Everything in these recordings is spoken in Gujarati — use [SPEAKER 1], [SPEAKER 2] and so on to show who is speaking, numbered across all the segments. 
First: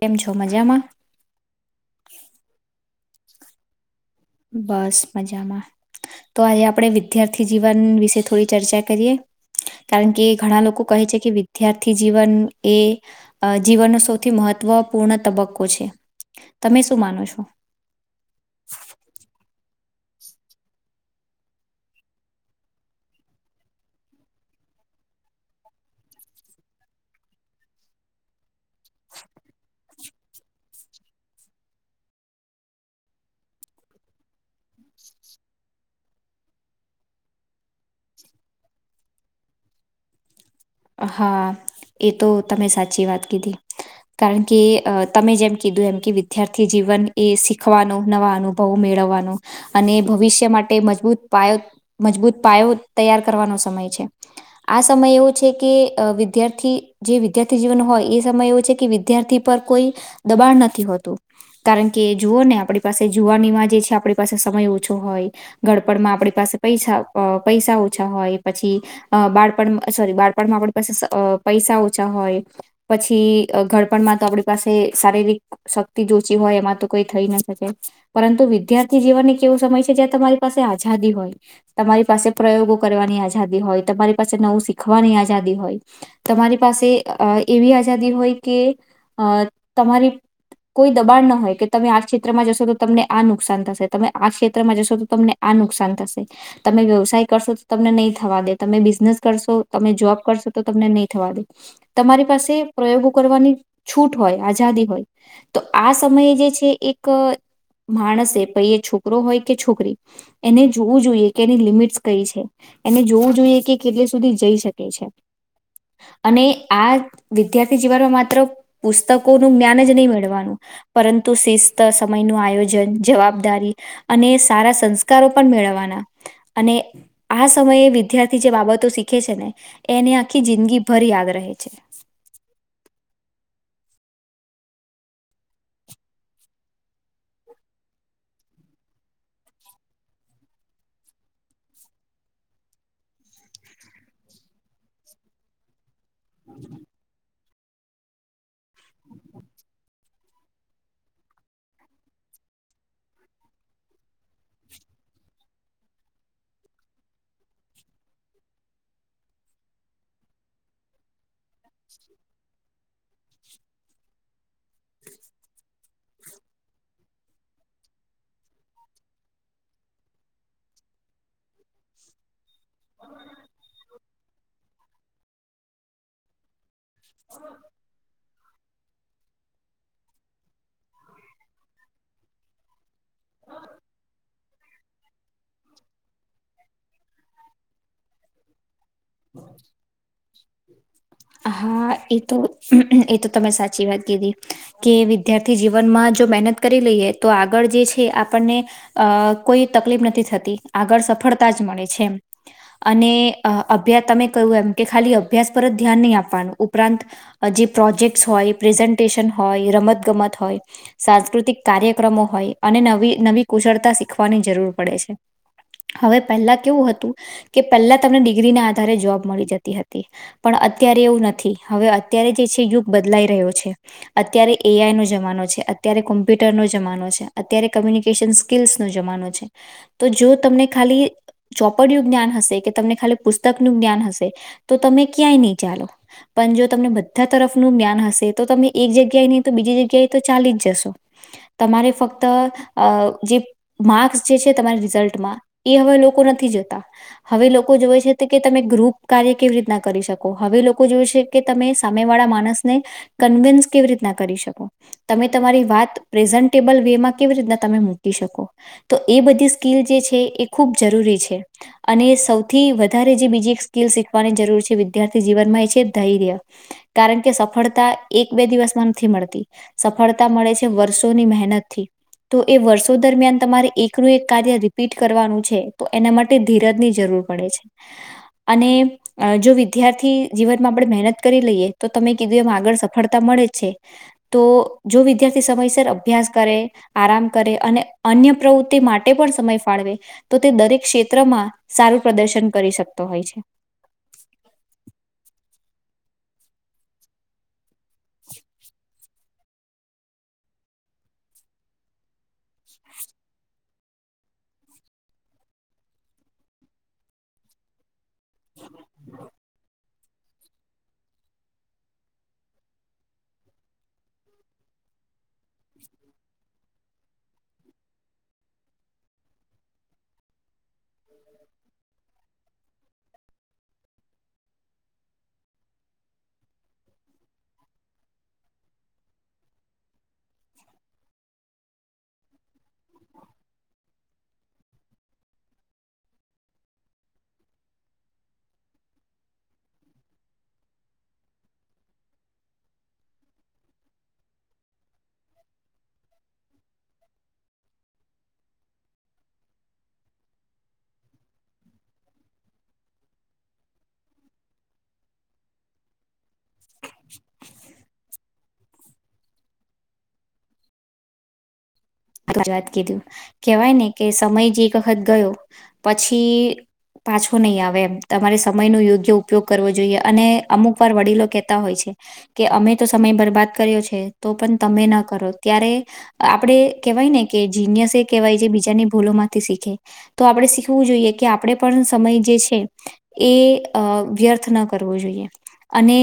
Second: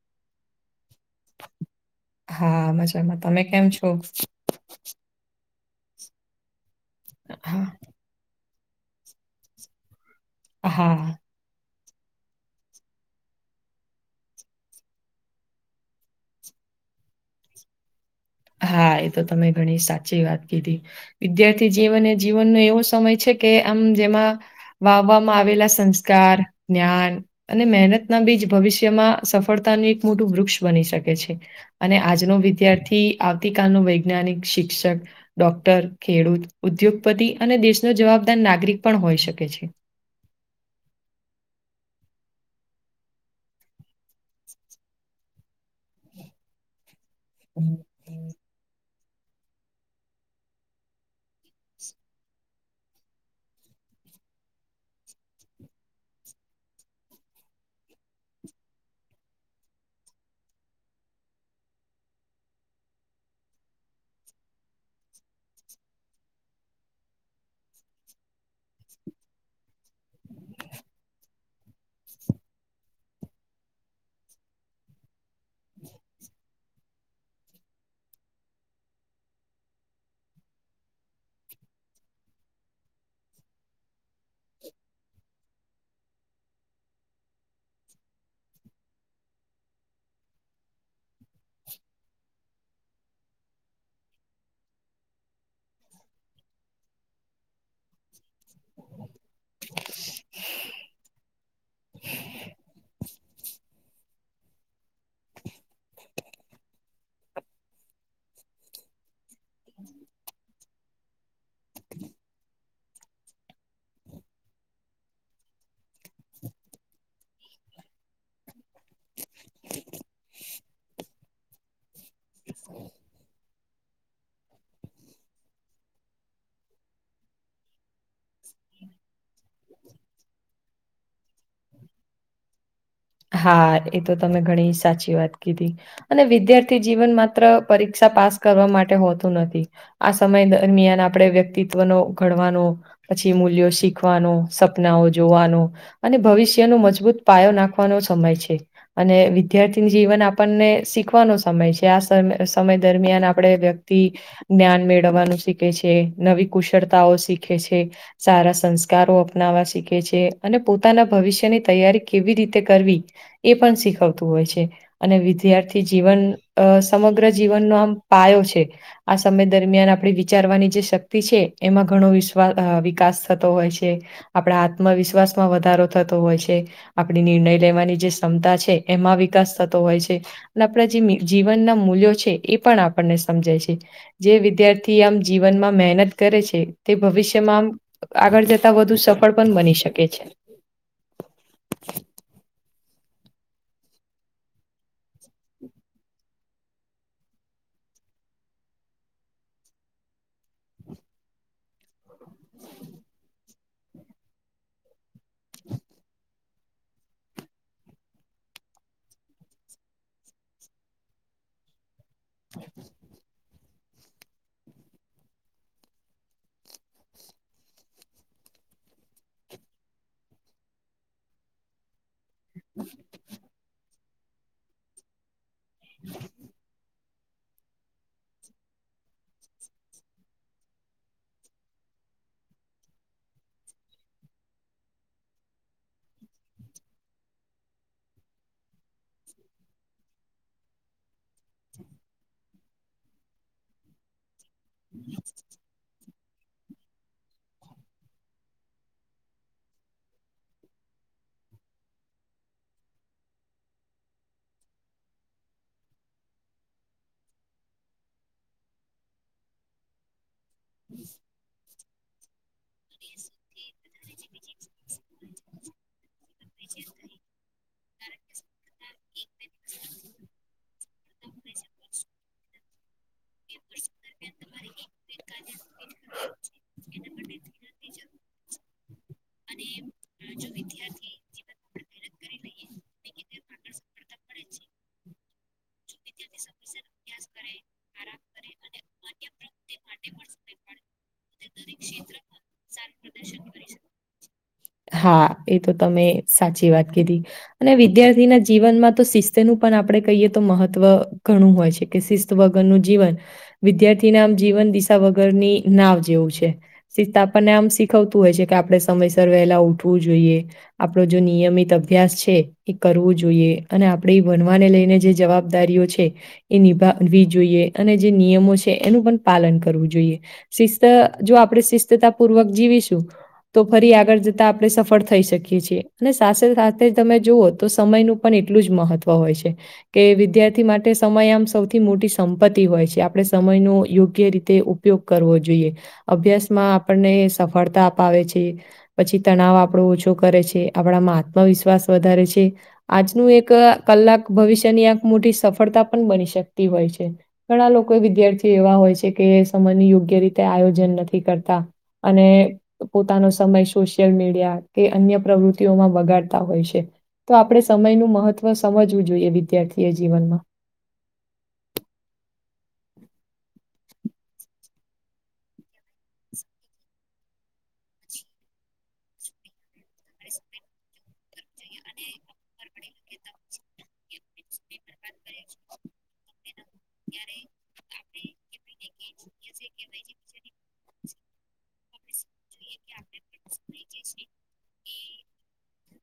[SPEAKER 1] કેમ છો મજામાં.
[SPEAKER 2] હા, મજામાં તમે કેમ છો?
[SPEAKER 1] બસ મજામાં તો આજે આપણે વિદ્યાર્થી
[SPEAKER 2] હા
[SPEAKER 1] જીવન વિશે થોડી ચર્ચા કરીએ કારણ કે ઘણા લોકો કહે છે
[SPEAKER 2] હા
[SPEAKER 1] કે વી વિદ્યાર્થી જીવન એ અ જીવનનો સૌથી મહત્વપૂર્ણ તબક્કો છે. તમે શું માનો છો?
[SPEAKER 2] હા, એ તો તમે ઘણી સાચી વાત કીધી વિદ્યાર્થી જીવન એ જીવનનો એવો સમય છે કે આમ જેમાં વાવવામાં આવેલા સંસ્કાર, જ્ઞાન અને મહેનતના બીજ ભવિષ્યમાં સફળતાનું એક મોટું વૃક્ષ બની શકે છે. અને આજનો વિદ્યાર્થી આવતીકાલ નો વૈજ્ઞાનિક, શિક્ષક ડોક્ટર, ખેડૂત, ઉદ્યોગપતિ અને દેશનો જવાબદાર નાગરિક પણ હોય શકે છે.
[SPEAKER 1] હા, એ તો તમે સાચી વાત કીધી. કારણ કે અ તમે જેમ કીધું એમ કે વિદ્યાર્થી જીવન એ શીખવાનો નવા અનુભવ મેળવવાનો અને ભવિષ્ય માટે મજબૂત પાયો મજબૂત પાયો તૈયાર કરવાનો સમય છે આ સમય એવો છેકે અ વિદ્યાર્થી જે વિદ્યાર્થી જીવન હોય એ સમય એવો છે કે વિદ્યાર્થી પર કોઈ દબાણ નથી હોતું. કારણ કે જુઓ ને આપણી પાસે જુવાનીમાં જે છે આપણી પાસે સમય ઓછો હોય ગડપણમાં આપણી પૈસા અ પૈસા ઓછા હોય પછી બાળપણમાં સોરી બાળ માં આપણી પાસે પૈસા ઓછા હોય પછી ઘડપણમાં તો આપણી પાસે શારીરિક શક્તિ જ ઓછી હોય એમાં તો કોઈ થઈ ના શકે પરંતુ વિદ્યાર્થી જીવન એક એવો સમય છે જ્યાં તમારી પાસે આઝાદી હોય તમારી પાસે પ્રયોગો કરવાની આઝાદી હોય તમારી પાસે નવું શીખવાની આઝાદી હોય તમારી પાસે અ એવી આઝાદી હોય કે અ તમારી કોઈ દબાણ ન હોય કે તમે આ ક્ષેત્રમાં જશો તો તમને આ નુકસાન થશે તમે આ ક્ષેત્રમાં જશો તો તમને આ નુકસાન થશે તમે વ્યવસાય કરશો તો તમને નહીં થવા દે તમે બિઝનેસ કરશો તમે જોબ કરશો તો તમને નહી થવા દે. તમારી પાસે પ્રયોગો કરવાની છૂટ હોય આઝાદી હોય તો આ સમયે જે છે એક માણસે પાઈ એ છોકરો હોય કે છોકરી એને જોવું જોઈએ કે એની લિમિટ્સ કઈ છે એને જોવું જોઈએ કે કેટલી સુધી જઈ શકે છે. અને આ વિદ્યાર્થી જીવનમાં માત્ર પુસ્તકોનું જ્ઞાન જ નહીં, મેળવાનું પરંતુ શિસ્ત સમય ન આયોજન, જવાબદારી અને સંસ્કારો પણ મેળવવાના અને આ સમયે વિદ્યાર્થી જે બાબતો શીખે છે, ને એને આખી જિંદગી ભર યાદ રહે છે.
[SPEAKER 2] હા એ તો તમે ઘણી સાચી વાત કીધી અને વિદ્યાર્થી જીવન માત્ર પરીક્ષા પાસ કરવા માટે હોતું નથી. આ સમય દરમિયાન આપણે વ્યક્તિત્વનો ઘડવાનો પછી મૂલ્યો શીખવાનો, સપનાઓ જોવાનો, અને ભવિષ્ય ન મજબૂત પાયો નાખ વાનો સમય છે. અને વિદ્યાર્થી જીવન આપણને શીખવાનો સમય છે. આ સમય દરમિયાન આપણેે જ્ઞાન મેળવવાનું શીખવે છે, નવી કુશળતાઓ શીખવે છે. સારા સંસ્કારો અપનાવવા શીખે છે, અને પોતાના ભવિષ્યની તૈયારી કેવી રીતે, તે કરવી એ પણ શીખવતું હોય છે. અને વિદ્યાર્થી જીવન સમગ્ર જીવનનો આમ પાયો છે. આ સમય દરમિયાન આપણે વિચારવાની જે શક્તિ છે, એમાં ઘણો વિષ વા અ વિકાસ થતો હોય છે, આપણા આત્મવિશ્વાસ માં વધારો થતો હોય છે. આપણી નિર્ણય લેવાની જે ક્ષમતા છે, એમાં વિકાસ થતો હોય છે. અને આપણા જે જીવનના મૂલ્યો છે, એ પણ આપણને સમજાય છે. જે વિદ્યાર્થી આમ જીવનમાં મહેનત કરે છે, તે ભવિષ્યમાં આમ આગળ જ તા વધુ સફળ પણ બની શકે છે.
[SPEAKER 1] હા એ તો એ તમે સાચી વાત કીધી, કે વિદ્યાર્થી જીવનમાં જો મહેનત કરી લઈએ, તો આગળ જે છે. આપણને એ કોઈ તકલીફ નથી, થતી આગળ સફળતા જ મળે છે. એમ અને અભ્યાસ તમે કહું, એમ કે ખાલી અભ્યાસ પર જ ધ્યાન નહી, આપવાનું ઉપરાંત જે પ્રોજેક્ટસ હોય પ્રેઝન્ટેશન હોય, રમત ગમત હોય સાંસ્કૃતિક કાર્યક્રમો હોય, અને નવી નવી કુશળતા શીખવાની જરૂર પડે છે. હવે પેલ્લા કેવું હતું, કે પેલ્લા તમને ડિગ્રી ના આધારે જોબ મળી જતી હતી. પણ અત્યારે એવું નથી, હવે અત્યારે જે છે યુગ બદલાઈ રહ્યો છે. અત્યારે એ આઈ નો જમાનો છે, અત્યારે કોમ્પ્યુટરનો જમાનો છે. અત્યારે કમ્યુનિકેશન સ્કીલ્સનો જમાનો છે, તો જો તમને ખાલી ચોપડયું જ્ઞાન હશે કે તમને ખાલી પુસ્તકનું જ્ઞાન હશે તો તમે ક્યાંય નઈ ચાલો. પન જો તમને બધા તરફનું જ્ઞાન હશે તો તમે એક જગ્યાએ નઈ તો બીજી જગ્યાએ તો ચાલી જ જશો. તમારે ફક્ત અ જે માર્ક્સ જે છે તમારી રિઝલ્ટમાં એ હવે લોકો નથી જોતા. હવે લોકો જુએ છે તે કે તમે ગ્રુપ કાર્ય કેવી રી તના કરી શકો, હવે લોકો જોય છે કે તમે સામે વાળા માનસને કન્વિન્સ કેવી રીતના કરી શકો તમે તમારી વાત પ્રેઝન્ટેબલ વેવ માં કેવી રીતના તમે મૂકી શકો. તો એ બધી સ્કીલ જે છે એ ખૂબ જરૂરી છે અને સૌથી વધારે જે બીજી એક સ્કીલ શીખવાની જરૂર છે વિદ્યાર્થી જીવનમાં એ છે ધૈર્ય કારણ કે સફળતા એક બે દિવસમાં નથી મળતી સફળતા મળે છે. વર્ષોની મહેનત થી તો એ વર્ષો દરમિયાન તમારે
[SPEAKER 2] વર્ષ
[SPEAKER 1] એ કનું એક
[SPEAKER 2] દરમિયાન
[SPEAKER 1] કાર્ય
[SPEAKER 2] તમારે
[SPEAKER 1] રિપીટ
[SPEAKER 2] એક
[SPEAKER 1] કરવાનું
[SPEAKER 2] કાર્ય
[SPEAKER 1] છે, તો
[SPEAKER 2] સમિત
[SPEAKER 1] એના
[SPEAKER 2] કરવાનું
[SPEAKER 1] માટે ધીરજની
[SPEAKER 2] છે એના
[SPEAKER 1] જરૂર
[SPEAKER 2] માટે
[SPEAKER 1] પડે છે.
[SPEAKER 2] ધીરજ ની જરૂર
[SPEAKER 1] અને અ જો
[SPEAKER 2] અને
[SPEAKER 1] વિદ્યાર્થી
[SPEAKER 2] જો
[SPEAKER 1] જીવનમાં આપડે
[SPEAKER 2] વિદ્યાર્થી
[SPEAKER 1] મહેનત કરી
[SPEAKER 2] જીવનમાં
[SPEAKER 1] લઈએ
[SPEAKER 2] આપણે
[SPEAKER 1] તો તમે
[SPEAKER 2] મહેનત કરી
[SPEAKER 1] કીધું એમ
[SPEAKER 2] લઈએ
[SPEAKER 1] આગળ
[SPEAKER 2] અને
[SPEAKER 1] સફળતા
[SPEAKER 2] કે
[SPEAKER 1] મળે છે.
[SPEAKER 2] આગળ સફળતા
[SPEAKER 1] તો
[SPEAKER 2] મળે છે
[SPEAKER 1] જો વિદ્યાર્થી સમયસર
[SPEAKER 2] જો
[SPEAKER 1] અભ્યાસ
[SPEAKER 2] વિદ્યાર્થી
[SPEAKER 1] કરે
[SPEAKER 2] સમયસર અભ્યાસ
[SPEAKER 1] આરામ કરે અને
[SPEAKER 2] આરામ
[SPEAKER 1] અન્ય
[SPEAKER 2] કરે અને
[SPEAKER 1] પ્રવુત્તિ માટે
[SPEAKER 2] અન્ય
[SPEAKER 1] પણ સમય
[SPEAKER 2] પ્રવૃત્તિ
[SPEAKER 1] ફાળવે
[SPEAKER 2] માટે પણ
[SPEAKER 1] તો તે
[SPEAKER 2] સમય
[SPEAKER 1] દરેક
[SPEAKER 2] પાડે તે
[SPEAKER 1] ક્ષેત્રમાં
[SPEAKER 2] દરેક
[SPEAKER 1] સારું
[SPEAKER 2] ક્ષેત્રમાં
[SPEAKER 1] પ્રદર્શન કરી
[SPEAKER 2] સારું
[SPEAKER 1] શકતો હોય છે.
[SPEAKER 2] પ્રદર્શન કરી શકે હા એ તો તમે સાચી વાત કીધી અને વિદ્યાર્થીના જીવનમાં તો શિસ્ત નું પણ આપણે કહીએ તો મહત્વ ઘણું હોય છે કે શિસ્ત વગરનું જીવન વિદ્યાર્થીના આમ જીવન દિશા વગરની નાવ જેવું છે [unintelligible] આપણને આમ સી થતું હોય છે કે આપડે સમયસર વહેલા ઉઠવું જોઈએ. આપડો જો નિયમિત અભ્યાસ છે એ કરવું જોઈએ અને આપડી ભનવાને લઈને જે જવાબ દારીઓ છે એ નિભાવવી જોઈએ અને જે નિયમો છે એનું પન પાલન કરવું જોઈએ. શિસ્ત જો આપણે શિસ્તતા પૂર્વક જીવીશું તો ફરી આગળ જ તા આપડે સફળ થઈ શકીએ છીએ અને સાથે સાથે તમે જુઓ તો સમયનું પણ એટલું જ મહત્ વ હોય છે. કે વિદ્યાર્થી માટે સમય આમ સૌથી મોટી સંપત્તિ હોય છે આપણે સમયનો યોગ્ય રીતે ઉ પયોગ કરવો જોઈએ અભ્યાસમાં આપણને સફળતા અપાવે છે. પછી તણાવ આપણો ઓછો કરે છે, આપણામાં આત્મવિશ્વાસ વધારે છે. આજનું એક કલાક ભવિષ્યની આ મોટી સફળતા પણ બની શકતી હોય છે. ઘણા લોકો વિદ્યાર્થી એવા હોય છે કે એ સમયને યોગ્ય રીતે આયોજન નથી કરતા અને પોતાનો સમસ સોશિયલ મીડિયા કે અન્ય પ્રવૃત્તિઓમાં બગાડતા હોય છે તો આપડે સમયનું મહત્ વ સમજવું જોઈએ વિદ્યાર્થીએ જીવનમાં
[SPEAKER 1] [unintelligible] વાત કીધી કેવાય ને કે સમય જે એક વખત ગયો પછી પાછો નઈ આવે એમ તમારે સમયનો યોગ્ય ઉપયોગ કરવો જોઈએ અને અમુક વાર વડીલો કેતા હોય છે. કે અમે તો સમય બરબાદ કર્યો છે તો પન તમે ન કરો ત્યારે આપડે કેવાય ને કે જીનયસ એ કેવાય જે બીજાની ભૂલો માંથી શીખે તો આપણે શીખવું જોઈએ કે આપડે પણ સમય જે છે. એ અ વ્યર્થ ન કરવો જોઈએ. અને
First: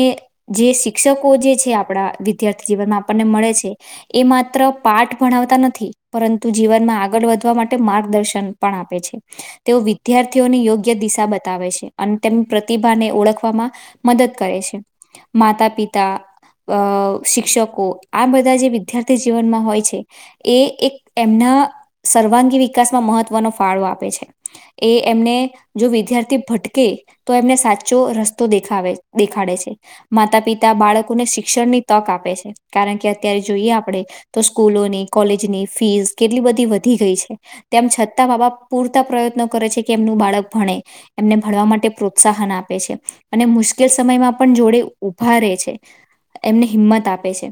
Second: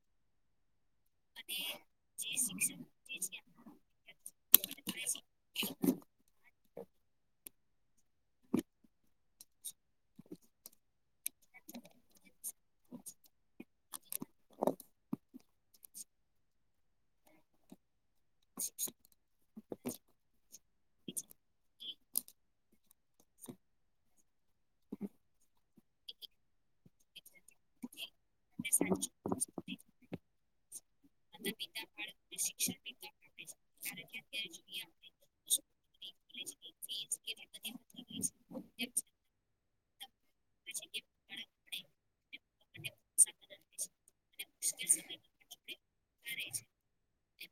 [SPEAKER 1] જે શિક્ષકો જે છે આપણા વિદ્યાર્થી જીવનમાં આપણને મળે છે. એ માત્ર પાઠ ભણાવતા નથી પરંતુ જીવનમાં આગળ વધવા માટે માર્ગદર્શન પણ આપે છે. તેઓ વિદ્યાર્થીઓને યોગ્ય દિશા બતાવે છે અને તેમની પ્રતિભાને ઓળખવામાં મદદ કરે છે માતા પિતા અ શિક્ષકો આ બધાજે વિધાર્થી જીવનમાં હોય છે. એ એક એમના સર્વાંગી વિકાસમાં મહત્વનો ફાળો આપે છે. એ એમને જો વિદ્યાર્થી ભટકે તો એમને સાચો રસ્તો તો દેખ દેખાડે છે માતા પિતા બાળકોને શિક્ષણની તક આપે છે કારણ કે ત્યારે જોઈએ આપડે
[SPEAKER 2] ત્યારે જોઈએ આપડે
[SPEAKER 1] ની ફીસ કેટલી બધી વધી ગઈ છે. તેમ છતાં માં બાપ પૂરતા પ્રયત્નો કરે છે કે એમનું બાળક ભણે એમને ભણવા માટે પ્રોત્સાહન આપે છે અને મુશ્કેલ સમયમાં પણ જોડે ઊભા રહેે છે. એમને હિંમત આપે છે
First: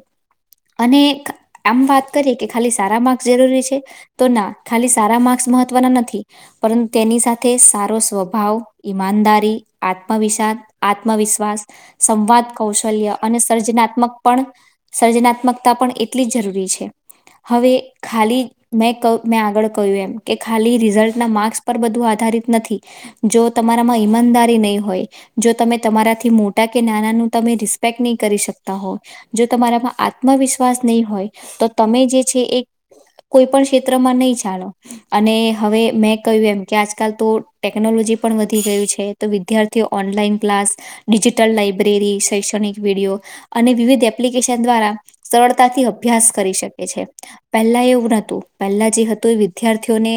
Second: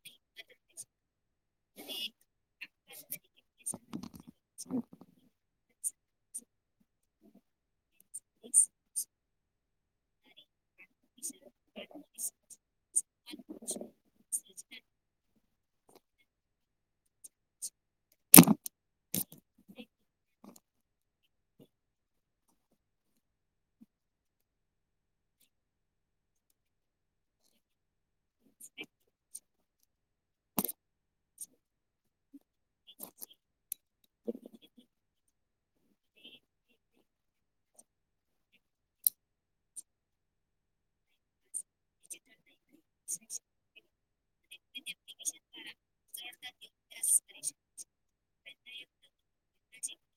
[SPEAKER 1] અને એક એમ વાત કરીએ કે ખાલી સારા માર્ક્સ જરૂરી છે તો ના ખાલી સારા માર્ક્સ મહત્વના નથી પરંતુ તેની સાથે સારો સ્વભાવ ઈમાનદારી આત્મવિશ આત્મવિશ્વાસ સંવાદ કૌશલ્ય અને સર્જનાત્મક પણ સર્જનાત્મકતા પણ એટલી જ જરૂરી છે. હવે ખાલી મેં ક મે આગળ કહ્યું એમ કે ખાલી રિઝલ્ટના માર્કસ પર બધું આધારિત નથી જો તમારામાં ઈમાનદારી નહીં હોય જો તમે તમારાથી મોટા કે નાનાનુ તમે રિસ્પેક્ટ નહી કરી શકતા હોવ જો તમારા માં આત્મવિશ્વાસ નહીં હોય તો તમે જે છે એ કોઈ પણ ક્ષેત્રમાં નહી ચલો અને હવે મેં કહ્યું એમ કે આજકાલ તો ટેકનોલોજી પણ વધી ગય છે. તો વિદ્યાર્થીઓ ઓનલાઈન ક્લાસ ડિજિટલ લાઇબ્રેરી શૈક્ષણિક વિડીિયો અને વિવિધ એપ્લિકેશન દ્વારા સરળતાથી અભ્યાસ કરી શક કે છે પહેલા એવું નતું પહેલા જે હતું વિદ્યાર્થીઓને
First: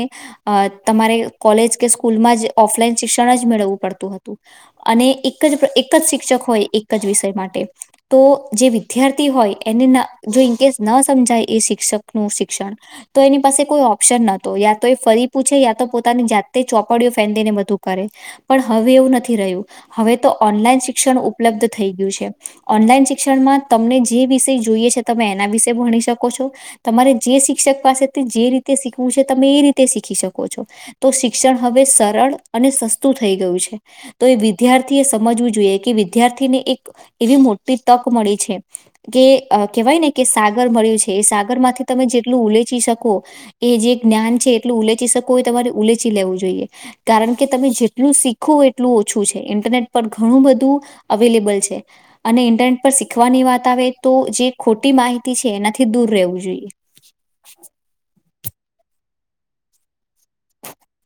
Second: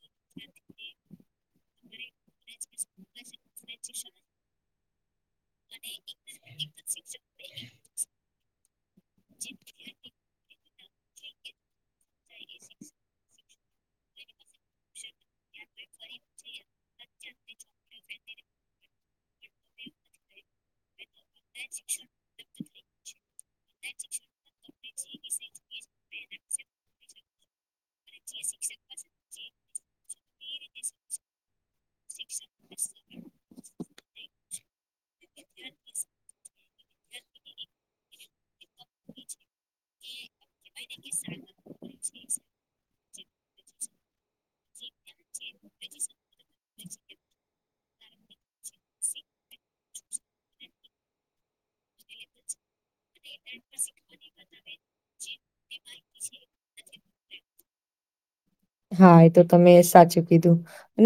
[SPEAKER 1] અ તમારે કોલેજ કે સ્કૂલમાં જ ઓફલાઈન શિક્ષણ જ મેળવવું પડતું હતું. અને એક જ એક જ શિક્ષક હોય એક જ વિષય માટે તો જે વિદ્યાર્થી હોય એને ન જો ઈનકેસ ન સમજાય એ શિક્ષક નું શિક્ષણ તો એની પાસે કોઈ ઓપ્શન નહોતો યા તો એ ફરી પૂછે યા તો પોતાની જાતે ચોપડીઓ ફેડીને બધું કરે પણ હવે એવું નથી રહ્યું હવે તો ઓનલાઈન શિક્ષણ ઉપલબ્ધ થઈ ગયું છે ઓનલાઈન શિક્ષણમાં તમને જે વિષય જોઈએ છે તમે એના વિશે ભણી શકો કો છો તમારે જે શિક્ષક પાસેથી જે રીતે શીખવું છે તમે એ રીતે શીખી શકો છો. તો શિક્ષણ હવે સરળ અને સસ્તું થઈ ગયું છે. તો એ વિદ્યાર્થી એ સમજવું જોઈએ કે વિદ્યાર્થીને એક એવી મોટી તક મળી છે. કે કેહેવાય ને કે સાગર મળ્યું છે એ સાગર માંથી તમે જેટલું ઉલેચી શકો એ જે જ્ઞાન છે એટલું ઉલેચી શકવું હોય તમારે ઉલેચી લેવું જોઈએ. કારણ કે તમે જેટલું શીખો એટલું ઓછું છે ઇન્ટરનેટ પર ઘણું બધું અવેલેબલ છે, અને ઇન્ટરનેટ પર શીખવાની વાત આવે તો જે ખોટી માહિતી છે, એના થી દૂર રહેવું જોઈએ.
[SPEAKER 2] હા એ તો તમે સાચું કીધું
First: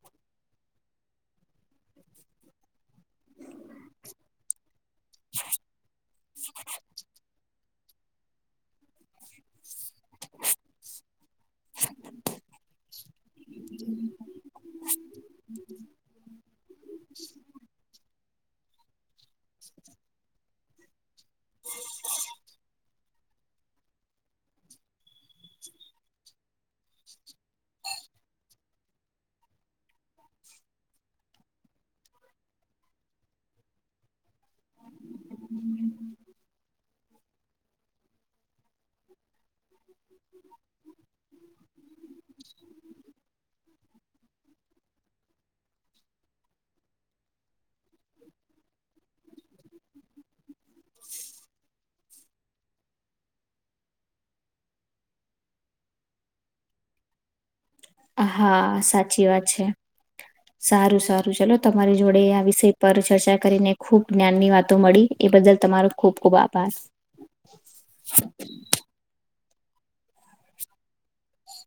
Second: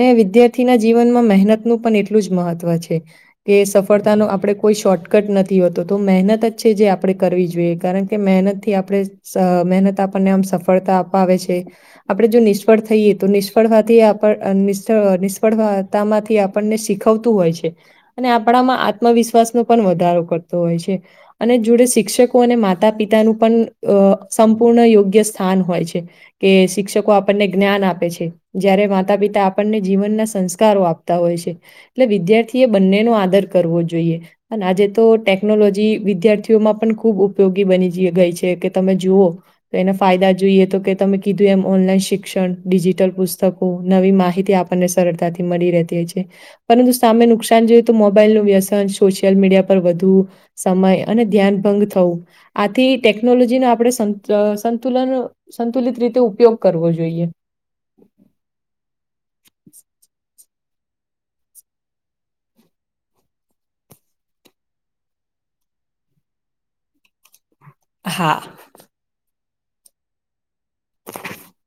[SPEAKER 2] ને વિદ્યાર્થીના જીવનમાં મહેનતનું પણ એટલું જ મહત્વ છે. કે સફળતાનો આપણે કોઈ શોર્ટકટ નથી હોતો તો મહેનત જ છે, જે આપડે કરવી જોએ કારણ કે મહેનતથી આપણે સ મહેનત આપણને આમ સફળતા પાવે છે, આપડે પડે જો ને થઈએ તો નિષ્ફળ માથી આપ નિષ્ફળ નિષ્ફળતા માંથી આપણને શીખવતું હોય છે. અને આપણામાં આત્મવિશ્વાસનો પણ વધારો કરતો હોય છે. અને જોડે શિક્ષકો અને માતા પિતાનું પન અ સંપૂર્ણ યોગ્ય સ્થાન હોય છે, કે શિક્ષકો આ આપણને જ્ઞાન આપે છે, જ્યારે માતા-પિતા આપણને જીવનના સંસ્કારો આપતા હોય છે. એટલે વિદ્યાર્થી એ બંને નો આદર કરવો જોઈએ. અન આજે તો ટેકનોલોજી વિદ્યાર્થીઓમાં પણ ખુબ ઉ પયોગી બની જ ગઈ છે, કે તમે જુઓ તો એના ફાયદા જોઈએ તો કે તમે કીધું એમ ઓનલાઈન શિક ક્ષણ ડિજિટલ પુસ્તકો નવી માહિતી આપણને સરળતાથી મળી રહેતી હોય છે. પરંતુ સામે જોઈએ તો મોબાઈલનું વ્યસન સોશિયલ મીડિયા પર વધુ સમય અને ધ્યાન ભંગ થવું આથી ટેકનોલોજીનો આપણે સંત અ સંતુલન સંતુલિત રીતે ઉપયોગ કરવો જોઈએ.
[SPEAKER 1] હા સાચી વાત છે. સારું સારું ચલો તમારી જોડે આ વિષય પર ચર્ચા કરીને ખુબ જ્ઞાનની વાતો મળી એ બદલ તમારો ખૂબ ખૂબ આભાર.
[SPEAKER 2] હા. [inaudible]